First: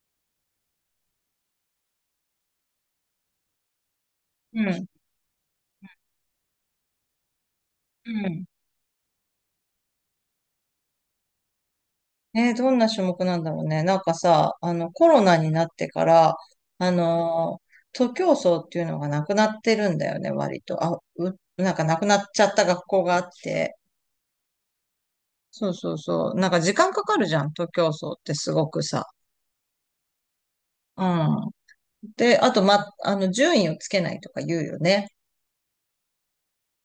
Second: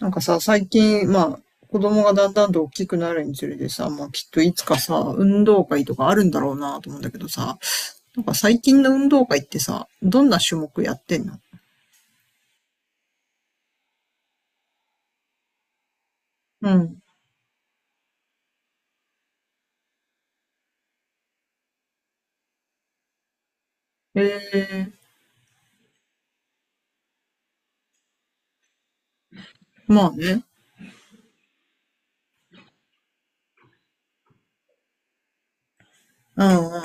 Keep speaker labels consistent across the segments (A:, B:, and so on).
A: なんかさ、最近、子供がだんだんと大きくなるにつれてさ、まあきっといつ
B: う
A: か
B: ん。
A: さ、運動会とかあるんだろうなと思うんだけどさ、
B: うん。
A: 最近の運動会ってさ、どんな種目やってんの？
B: ね、どんな種目なんだろうね。なんかさ、コロナになってから、
A: う
B: あ
A: ん。
B: のー、徒競走っていうのがなくなってるんだよね、割と。なんかなくなっちゃった学校があって。
A: ええ、
B: そうそうそう。なんか時間かかるじゃん、徒競走ってすごくさ。
A: まあね。
B: うん。で、あと、ま、あの、順位をつけないとか言うよね。
A: うんうん。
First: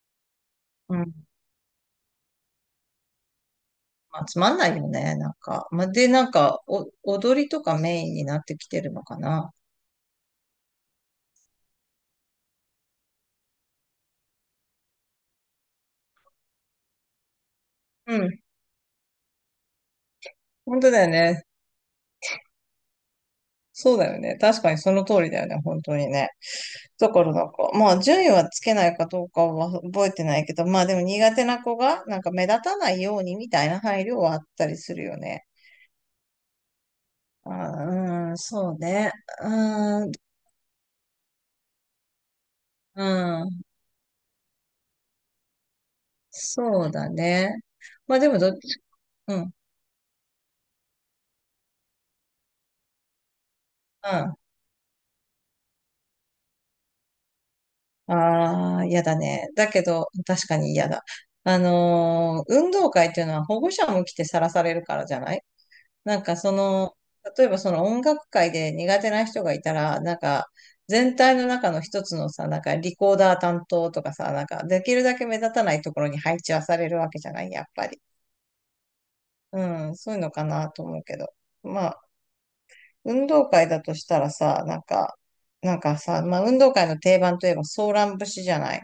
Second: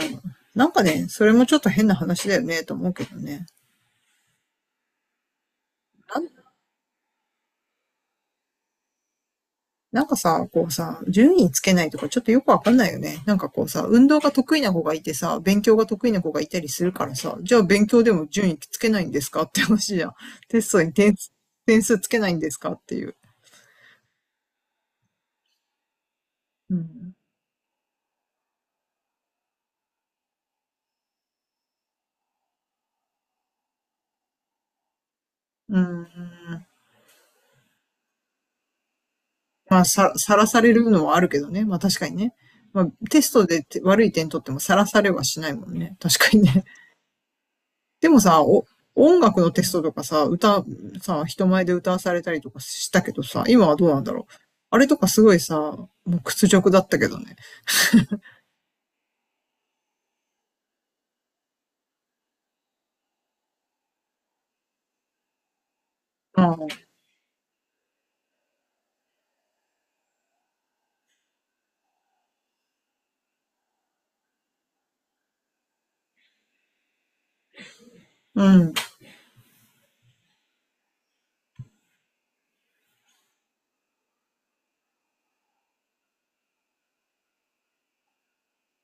A: なんか
B: う
A: ね、
B: ん。
A: それもちょっと変な話だよね、と思うけどね。
B: まあ、つまんないよね、なんか。まあ、で、なんか、踊りとかメインになってきてるのかな。
A: なんかさ、こうさ、順位つけないとかちょっとよくわかんないよね。なんかこうさ、運動が得意な子がいてさ、勉強が得意な子がいたりするからさ、じゃあ勉強で
B: う
A: も
B: ん。
A: 順位つけないんですかって話じゃん。テス
B: 本
A: ト
B: 当
A: に
B: だよ
A: 点数、
B: ね。
A: 点数つけないんですかっていう。
B: そうだよね。確かにその通りだよね。本当にね。
A: う
B: だ
A: ん。
B: からなんか、まあ順位はつけないかどうかは覚えてないけど、まあでも苦手な子がなんか目立たないようにみたいな配慮はあったりするよね。
A: うーん。
B: あー、うん、そうね。
A: まあ、
B: うん、
A: さ、さらされるのはあるけどね。まあ確かにね。まあ、
B: う
A: テスト
B: ん、
A: でて悪い点取ってもさらされはしないもんね。確かにね。
B: そうだね。
A: で
B: ま
A: も
B: あでも
A: さ、
B: どっ
A: お、
B: ち、
A: 音
B: う
A: 楽
B: ん、う
A: の
B: ん。
A: テストとかさ、歌、さ、人前で歌わされたりとかしたけどさ、今はどうなんだろう。あれとかすごいさ、もう屈辱だったけどね。
B: ああ、嫌だね。だけど、確かに嫌だ。運動会っていうのは保護者も来てさらされるからじゃない？なんか
A: う
B: そ
A: ん。
B: の、例えばその音楽界で苦手な人がいたら、なんか全体の中の一つのさ、なんかリコーダー担当とかさ、なんかできるだけ目立たないところに配置はされるわけじゃない、やっぱり。
A: うん。い
B: うん、そういうのかなと思うけど。まあ、運動会だとしたらさ、なんか、なんかさ、まあ運動会の定番といえばソーラン節じゃない？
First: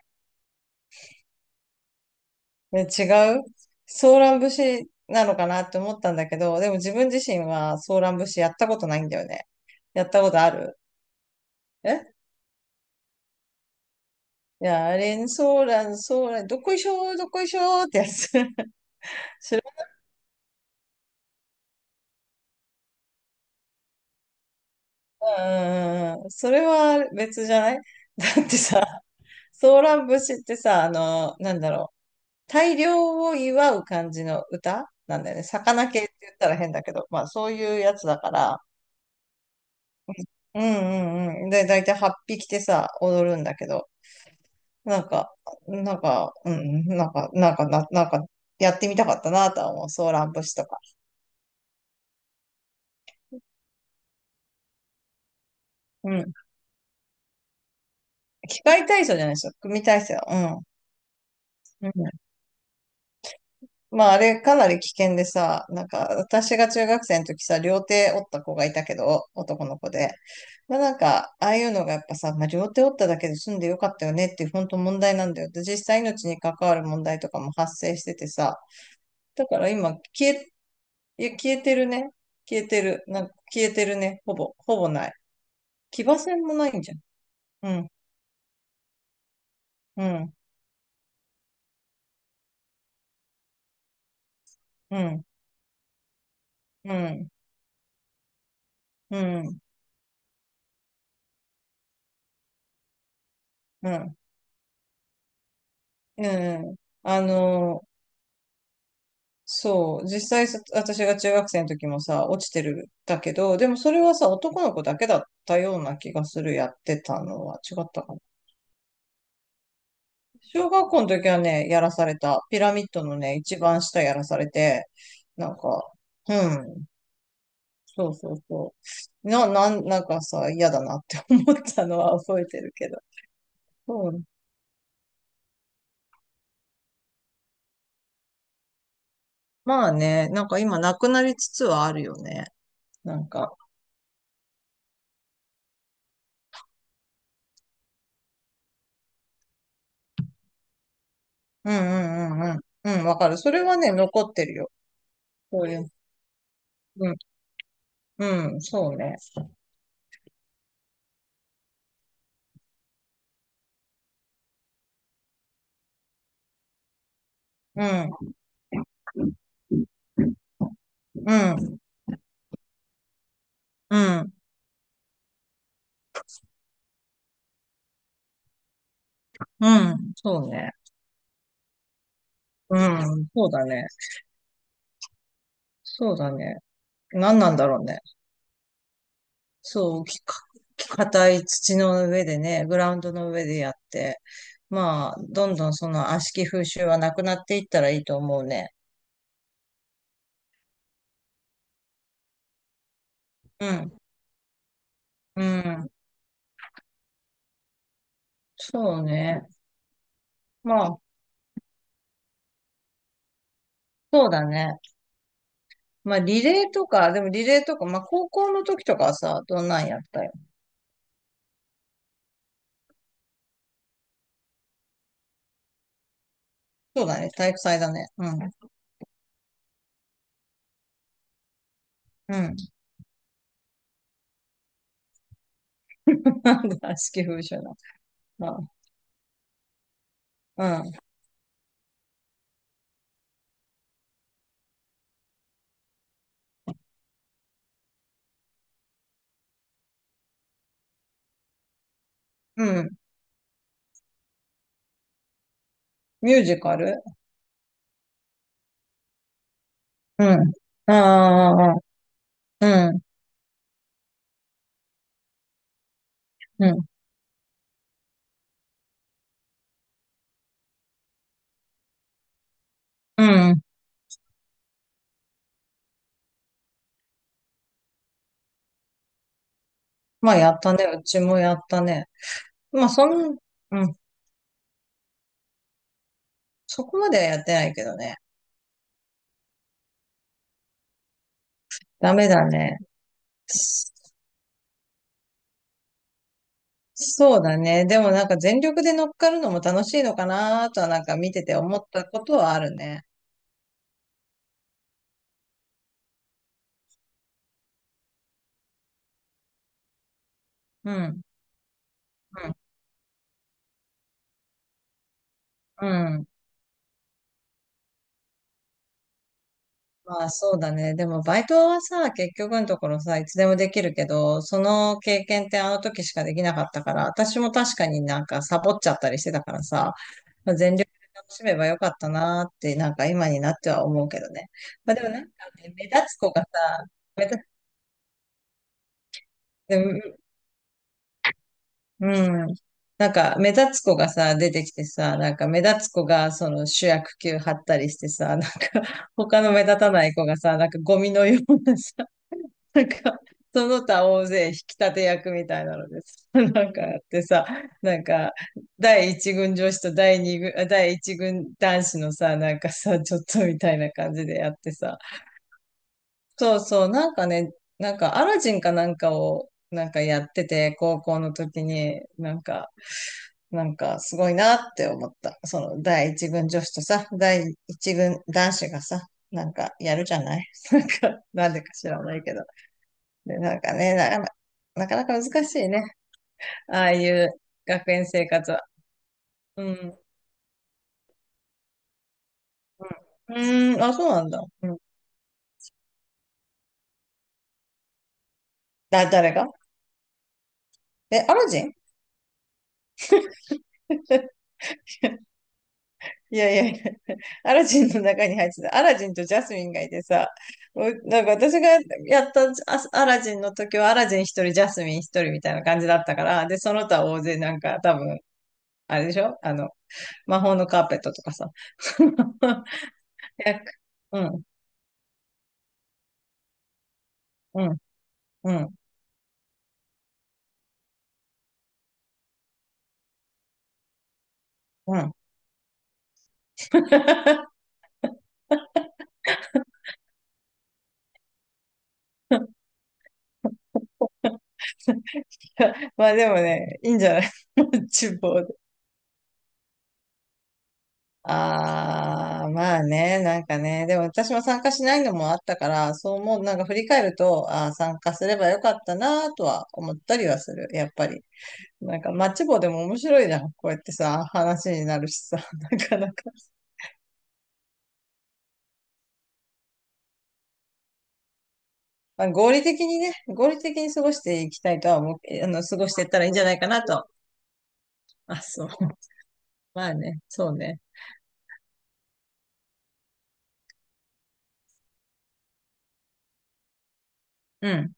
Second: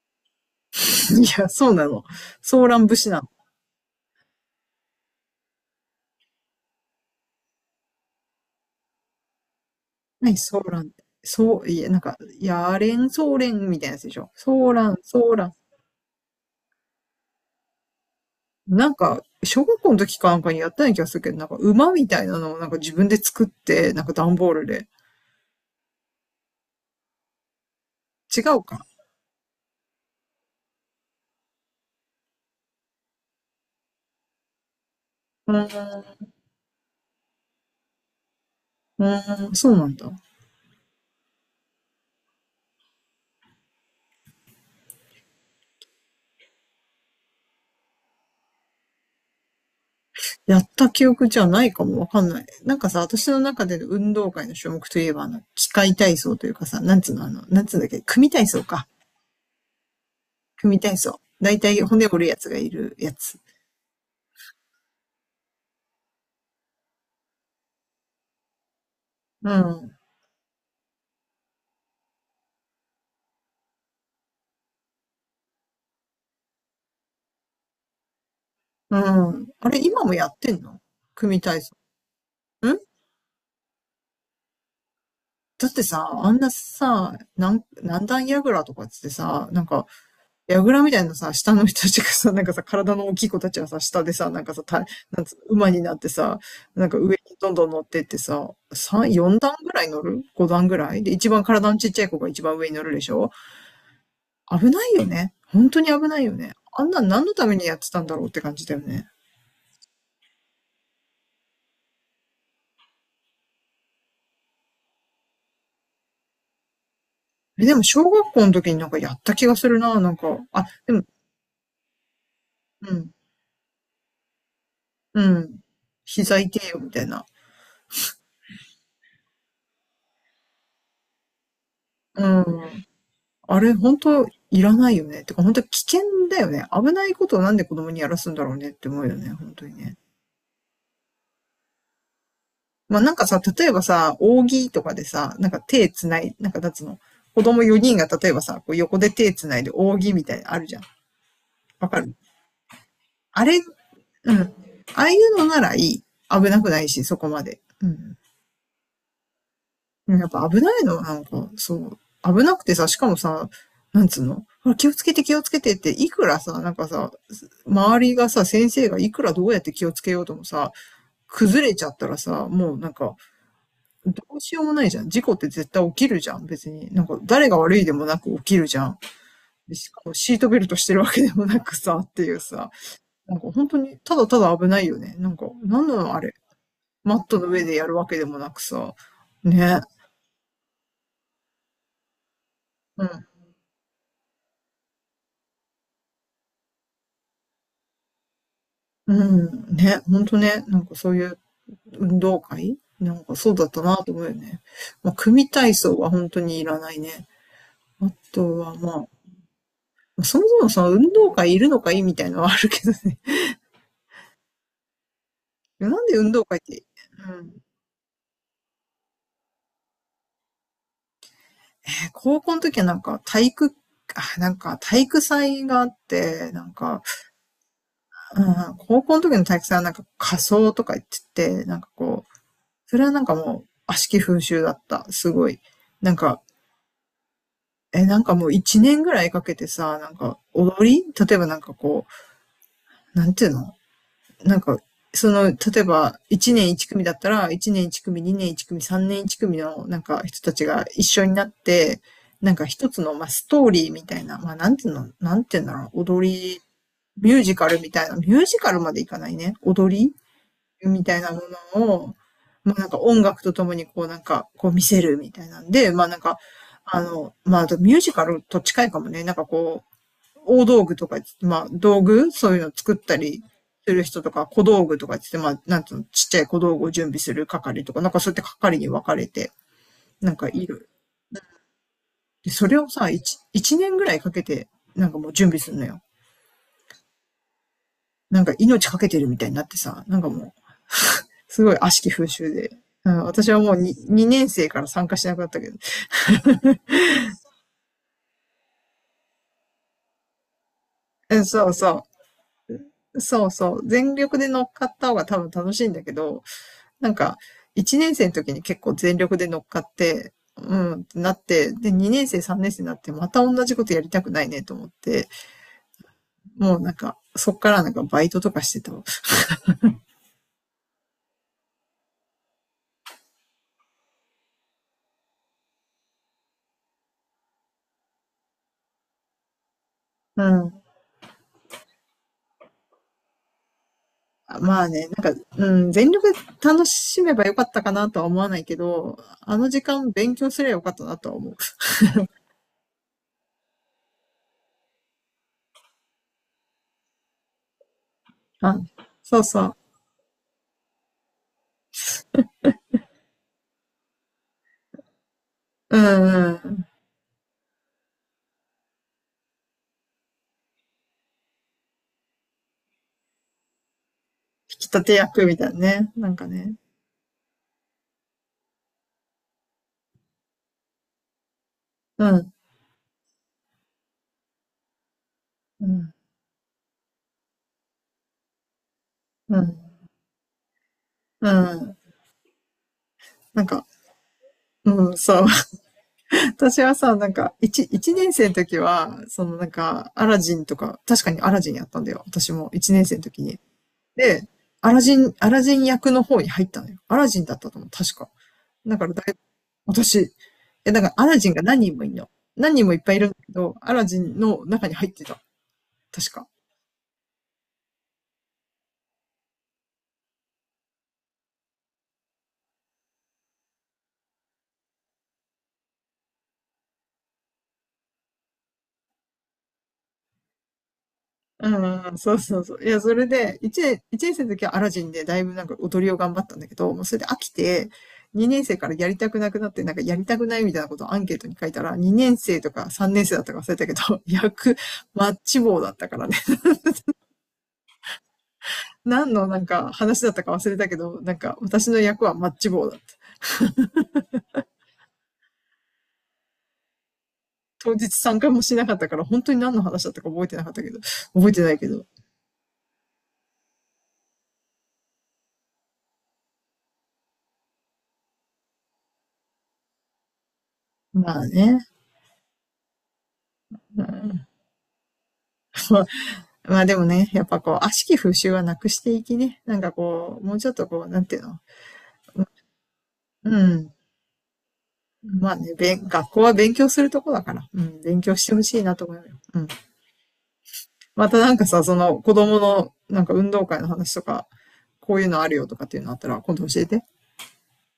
A: や、そうなの？ソーラ
B: ね、
A: ン
B: 違
A: 節なの？
B: うソーラン節なのかなって思ったんだけど、でも自分自身はソーラン節やったことないんだよね。やったこ
A: 何
B: とあ
A: ソー
B: る？
A: ランって。そう、いや、なん
B: え
A: か、やれん、ソーレンみたいなやつでしょ。
B: い
A: ソー
B: や、
A: ラン、
B: あれ、
A: ソーラン。
B: ソーラン、ソーラン、どこいしょー、どこいしょーってやつ。
A: なんか、
B: 知ら
A: 小学校の時かなんかにやったような気がするけど、なんか馬みたいなのをなんか自分で作って、なんか段ボールで。
B: ん、うん、それは別じゃない？ だ
A: 違
B: って
A: うか。
B: さ、ソーラン節ってさ、なんだろう、大漁を祝う感じの歌なんだよね。
A: う
B: 魚系って
A: ーん、
B: 言ったら変だけど、まあそういうやつだから、
A: うーん、そうなんだ。
B: うんうんうん。で、だいたい8匹てさ、踊るんだけど、なんか、うん、なんか、なんか、やってみたかったなとは思う、ソーラン節
A: や
B: と
A: っ
B: か。
A: た記憶じゃないかもわかんない。なんかさ、私の中での運動会の種目といえば、あの、機械
B: う
A: 体
B: ん。
A: 操というかさ、なんつうの、あの、なんつうんだっけ、組体
B: 機
A: 操
B: 械
A: か。
B: 体操じゃないですよ。組体操。うん。
A: 組体操。だいたい
B: う
A: 骨
B: ん。
A: 折るやつがいるやつ。
B: まあ、あれかなり危険でさ、なんか、私が中学生の時さ、両手折った子がいたけど、
A: う
B: 男の子
A: ん。
B: で。まあ、なんか、ああいうのがやっぱさ、まあ、両手折っただけで済んでよかったよねっていう本当問題なんだよ。で、実際命に関わる問題とかも発生しててさ、
A: う
B: だ
A: ん。
B: から
A: あれ、
B: 今、
A: 今もやってんの？
B: いや、
A: 組
B: 消
A: 体
B: えて
A: 操。
B: るね。消え
A: ん、
B: てる。なんか、消えてるね。ほぼない。
A: だって
B: 騎
A: さ、
B: 馬
A: あん
B: 戦
A: な
B: もないんじゃん。
A: さ、なん、
B: うん、
A: 何段やぐらとかっつってさ、なんか、
B: うん、
A: やぐみたいなさ、下の人たちがさ、なんかさ、体の大きい子たちはさ、下でさ、なんかさ、た、
B: う
A: なん
B: ん、
A: つ、馬になってさ、なん
B: う
A: か上に
B: ん、
A: どんどん乗ってってさ、3、
B: う
A: 4段
B: ん、
A: ぐらい乗る？ 5 段ぐらいで、一番体のちっちゃい子が一番上に乗るでしょ？
B: うん、
A: 危ないよね。本当に危ない
B: う
A: よね。
B: ん。
A: あんなん
B: あ
A: 何のためにやっ
B: のー
A: てたんだろうって感じだよね。
B: そう。実際さ、私が中学生の時もさ、落ちてるんだけど、でもそれはさ、男の子だけだったような気がする、やってたのは。
A: え、で
B: 違
A: も
B: った
A: 小
B: かな。
A: 学校の時になんかやった気がするな、なんか。あ、
B: 小学
A: で
B: 校
A: も、
B: の時はね、やらされた。ピラミッ
A: う
B: ド
A: ん、
B: のね、一番下やらされて、
A: う
B: なん
A: ん。
B: か、う
A: 膝痛えよ、
B: ん。
A: みたいな。
B: そうそうそう。なんかさ、嫌だなって思ったのは
A: う
B: 覚えてる
A: ん。
B: けど。
A: あれ、本
B: そう。
A: 当いらないよね。てか、本当危険だよね。危ないことをなんで子供にやらすんだろうねって思うよね、本当に
B: まあ
A: ね。
B: ね、なんか今なくなりつつはあるよね。
A: まあなん
B: な
A: か
B: ん
A: さ、
B: か。
A: 例えばさ、扇とかでさ、なんか手つない、なんかなんつうの、子供4人が例えばさ、こう横で手つないで扇みたいなのあるじゃん。
B: うん
A: わかる？
B: うんうんうん。うん、わかる。
A: あ
B: そ
A: れ、
B: れは
A: う
B: ね、残っ
A: ん。
B: て
A: あ
B: るよ。
A: あいうのな
B: そう
A: ら
B: い
A: い
B: う。
A: い。危なくないし、
B: うん
A: そこまで。うん。
B: うん、そうね。
A: うん、やっぱ危ないの、なんか、そう。危なくてさ、しかもさ、なんつうのほら気をつけて気をつけてって、いくらさ、なんかさ、
B: う
A: 周りが
B: ん、
A: さ、先生がいくらどうやって気をつけようともさ、
B: う
A: 崩れ
B: ん、
A: ちゃったらさ、もうなんか、
B: う
A: ど
B: ん、
A: うしようもないじゃん。事故って絶対起きるじゃん、別に。なんか、誰が悪いでもなく起きるじゃん。
B: う
A: しか
B: ん、
A: もシー
B: そ
A: ト
B: う
A: ベル
B: ね。
A: トしてるわけでもなくさ、っていうさ、
B: うん、
A: なん
B: そ
A: か
B: うだ
A: 本当
B: ね。
A: に、ただただ危ないよね。なんか、なんなの
B: そう
A: あ
B: だ
A: れ。
B: ね。
A: マッ
B: 何
A: トの
B: なん
A: 上
B: だ
A: で
B: ろう
A: やる
B: ね。
A: わけでもなくさ、ね。
B: そう、硬い土の上でね、グラウン
A: う
B: ド
A: ん。
B: の上でやって、まあ、どんどんその悪しき風習はなくなっていったらいいと思うね。
A: うん、ね、ほんとね、なんかそういう運動会なんかそうだ
B: う
A: った
B: ん、
A: なと思うよね。まあ、
B: う
A: 組体
B: ん、
A: 操は本当にいらないね。あとは
B: そう
A: ま
B: ね。
A: あ、そもそも
B: ま
A: その
B: あ、
A: 運動会いるのかいみたいなのはあるけどね。
B: そうだね。
A: なん
B: ま
A: で
B: あ、
A: 運
B: リ
A: 動会っ
B: レー
A: て、
B: とか、でも
A: う
B: リ
A: ん。
B: レーとか、まあ、高校の時とかはさ、どんなんやったよ？
A: えー高校の時はなんか体育、あ、なんか体育祭があって、なんか、
B: そうだね、体育祭だね。う
A: う
B: ん、
A: ん、高校の時の体育祭はなんか仮装とか言ってて、なんかこう、
B: うん。
A: それはなんかもう悪しき風習だった。すごい。なんか、
B: なんだ、悪しき風習な。
A: え、なんかもう
B: あ、
A: 一年ぐらいかけてさ、なんか
B: う
A: 踊
B: ん、
A: り例えばなんかこう、なんていうの、なんか、その、例えば一年一組だったら、一年一組、二年一組、三年一組のなんか人たちが一緒になって、なん
B: う
A: か一
B: ん。
A: つの、まあ、ストーリーみたいな、まあ、なんていうの、なんていうんだろう、踊
B: ミュージ
A: り、
B: カル
A: ミュージカルみたいな、ミュージカルまでいかないね。踊り
B: うん。
A: みたいなも
B: ああ、
A: のを、まあなん
B: う
A: か
B: ん、
A: 音楽とともにこうなんか、こう見せるみたいなんで、まあなんか、
B: うん、
A: あの、まああとミュージカルと近いかもね、なんかこう、大道具とか、まあ道具、そういうの作った
B: う
A: り
B: ん。
A: する人とか、小道具とかって言って、まあなんつうの、ちっちゃい小道具を準備する係とか、なんかそうやって係に分かれて、な
B: ま
A: ん
B: あ、
A: か
B: やっ
A: い
B: たね。
A: る。
B: うちもやったね。
A: で、それ
B: ま
A: を
B: あ、
A: さ、一、一
B: うん。
A: 年ぐらいかけて、なんかもう準備するのよ。
B: そこまではやってないけどね。
A: なんか命かけてるみたいになってさ、なんかもう、すごい悪しき
B: ダ
A: 風
B: メだ
A: 習で。
B: ね。
A: うん、私はもう
B: そ
A: 2, 2年生から参加しなくなったけど。
B: そうだね。でもなんか全力で乗っかるのも楽しいのかなとはなんか見て
A: え、
B: て
A: そう
B: 思っ
A: そ
B: たことはあるね。
A: う。そうそう。全力で乗っかった方が多分楽しいんだけど、なんか、1年生の時に結構全力で乗っかって、う
B: う
A: ん、って
B: ん、
A: なって、で、2年生、
B: うん、
A: 3年生になって、また同じことやりたくないねと思って、
B: うん。
A: もうなんか、そっからなんかバイトとかしてたわ。
B: まあそうだね。でもバイトはさ、結局のところさ、いつでもできるけど、その経験ってあの時しかできなかったから、私も確かになんかサボっちゃったりしてたからさ、
A: う
B: まあ、全
A: ん。
B: 力で楽しめばよかったなーって、なんか今になっては思うけどね。
A: まあ
B: まあで
A: ね、
B: もなん
A: な
B: か
A: んか、う
B: ね、目
A: ん、
B: 立
A: 全
B: つ
A: 力
B: 子
A: で
B: がさ、
A: 楽し
B: 目
A: め
B: 立
A: ばよ
B: つ、
A: かったかなとは思わないけど、あの
B: で
A: 時間
B: も
A: 勉強すればよかったなとは思う。
B: うん。なんか目立つ子がさ、出てきてさ、なんか目立つ子がその主役級張ったりしてさ、なんか
A: あ、そ
B: 他
A: う
B: の
A: そ
B: 目
A: う。
B: 立たない子がさ、なんかゴミのようなさなんか、その他大勢引き立て役みたいなの
A: う
B: です。
A: ん
B: な
A: う
B: んか
A: ん。
B: やってさ、なんか、第一軍女子と第一軍男子のさ、なんかさ、ちょっとみたいな感じでやって
A: 引き
B: さ。
A: 立て役みたいなね。なんか
B: そう
A: ね。
B: そう、なんかね、なんかアラジンかなんかを、なんかやってて、高校の時に、
A: う
B: なん
A: ん。
B: か、なんかすごいなって思った。その
A: う
B: 第
A: ん。
B: 一軍女子とさ、第一軍男子がさ、なん
A: う
B: か
A: ん。
B: やるじゃない？ なんか、
A: う
B: なんでか知
A: ん。
B: らないけど。で、なん
A: なん
B: か
A: か、
B: ね、なかな
A: う
B: か
A: ん、そう。
B: 難しいね。
A: 私
B: ああ
A: は
B: い
A: さ、な
B: う
A: んか、一、
B: 学園
A: 一
B: 生
A: 年生
B: 活
A: の
B: は。
A: 時は、その
B: う
A: なん
B: ん。
A: か、アラジンとか、確かにアラジンやったんだよ。私も一年生の
B: う
A: 時に。
B: ーん、あ、そうなんだ。
A: で、
B: うん。
A: アラジン、アラジン役の方に入ったのよ。アラジンだったと思う、確か。だからだ
B: 誰
A: い、
B: が
A: 私、え、だからア
B: ア
A: ラ
B: ラ
A: ジン
B: ジ
A: が
B: ン？
A: 何人もいるの。何人もいっぱいいるんだけど、アラジンの中に入ってた。確
B: い
A: か。
B: やいやいや、アラジンの中に入ってた。アラジンとジャスミンがいてさ、なんか私がやったアラジンの時はアラジン一人、ジャスミン一人みたいな感じだったから、で、その他大勢なんか多分、あれでしょ魔法のカーペットとかさ。
A: う んうん、そうそうそう。い
B: い
A: や、それで、1年、
B: う
A: 一年生
B: ん、
A: の時はアラジンでだいぶなんか踊りを頑張ったんだけど、もうそれで飽き
B: うん、
A: て、
B: う
A: 2年
B: ん、
A: 生からやりたくなくなって、なんかやりたくないみたいなことをアンケートに書いたら、2年生とか3年生だったか忘れたけど、役、
B: うん。
A: マッチ棒だったからね。何のなんか話だったか忘れたけど、なんか私の役はマッチ棒だった。
B: まあでもね、いいんじゃない？
A: 当日
B: 厨
A: 参
B: 房
A: 加
B: で。
A: もしなかったから、本当に何の話だったか覚えてなかったけど、覚えてないけど。
B: ああ、まあね、なんかね、でも私も参加しないのもあったから、そう思う、なんか振り返ると、ああ、参加すればよかったなとは思ったりはする、やっぱり。
A: まあね。
B: なんかマッチ棒でも面白いじゃん。こうやって
A: う
B: さ、
A: ん、
B: 話になるしさ、なか
A: ま、
B: なか。
A: まあでもね、やっぱこう、悪しき風習はなくしていきね。なんかこう、もうちょっとこう、なんていうの。
B: まあ、合理的にね、合理
A: う
B: 的
A: ん。
B: に過ごしていきたいとは思う、
A: まあね、
B: 過ごし
A: べ
B: てい
A: ん、
B: った
A: 学
B: らいいんじ
A: 校
B: ゃな
A: は
B: いか
A: 勉
B: な
A: 強す
B: と。
A: るとこだから、うん、勉強
B: あ、
A: してほ
B: そう。
A: しいな と思うよ。うん。
B: まあね、そうね。
A: またなんかさ、その子供のなんか運動会の話とか、こういうのあるよとかっていうのあったら、今度教えて。
B: うん。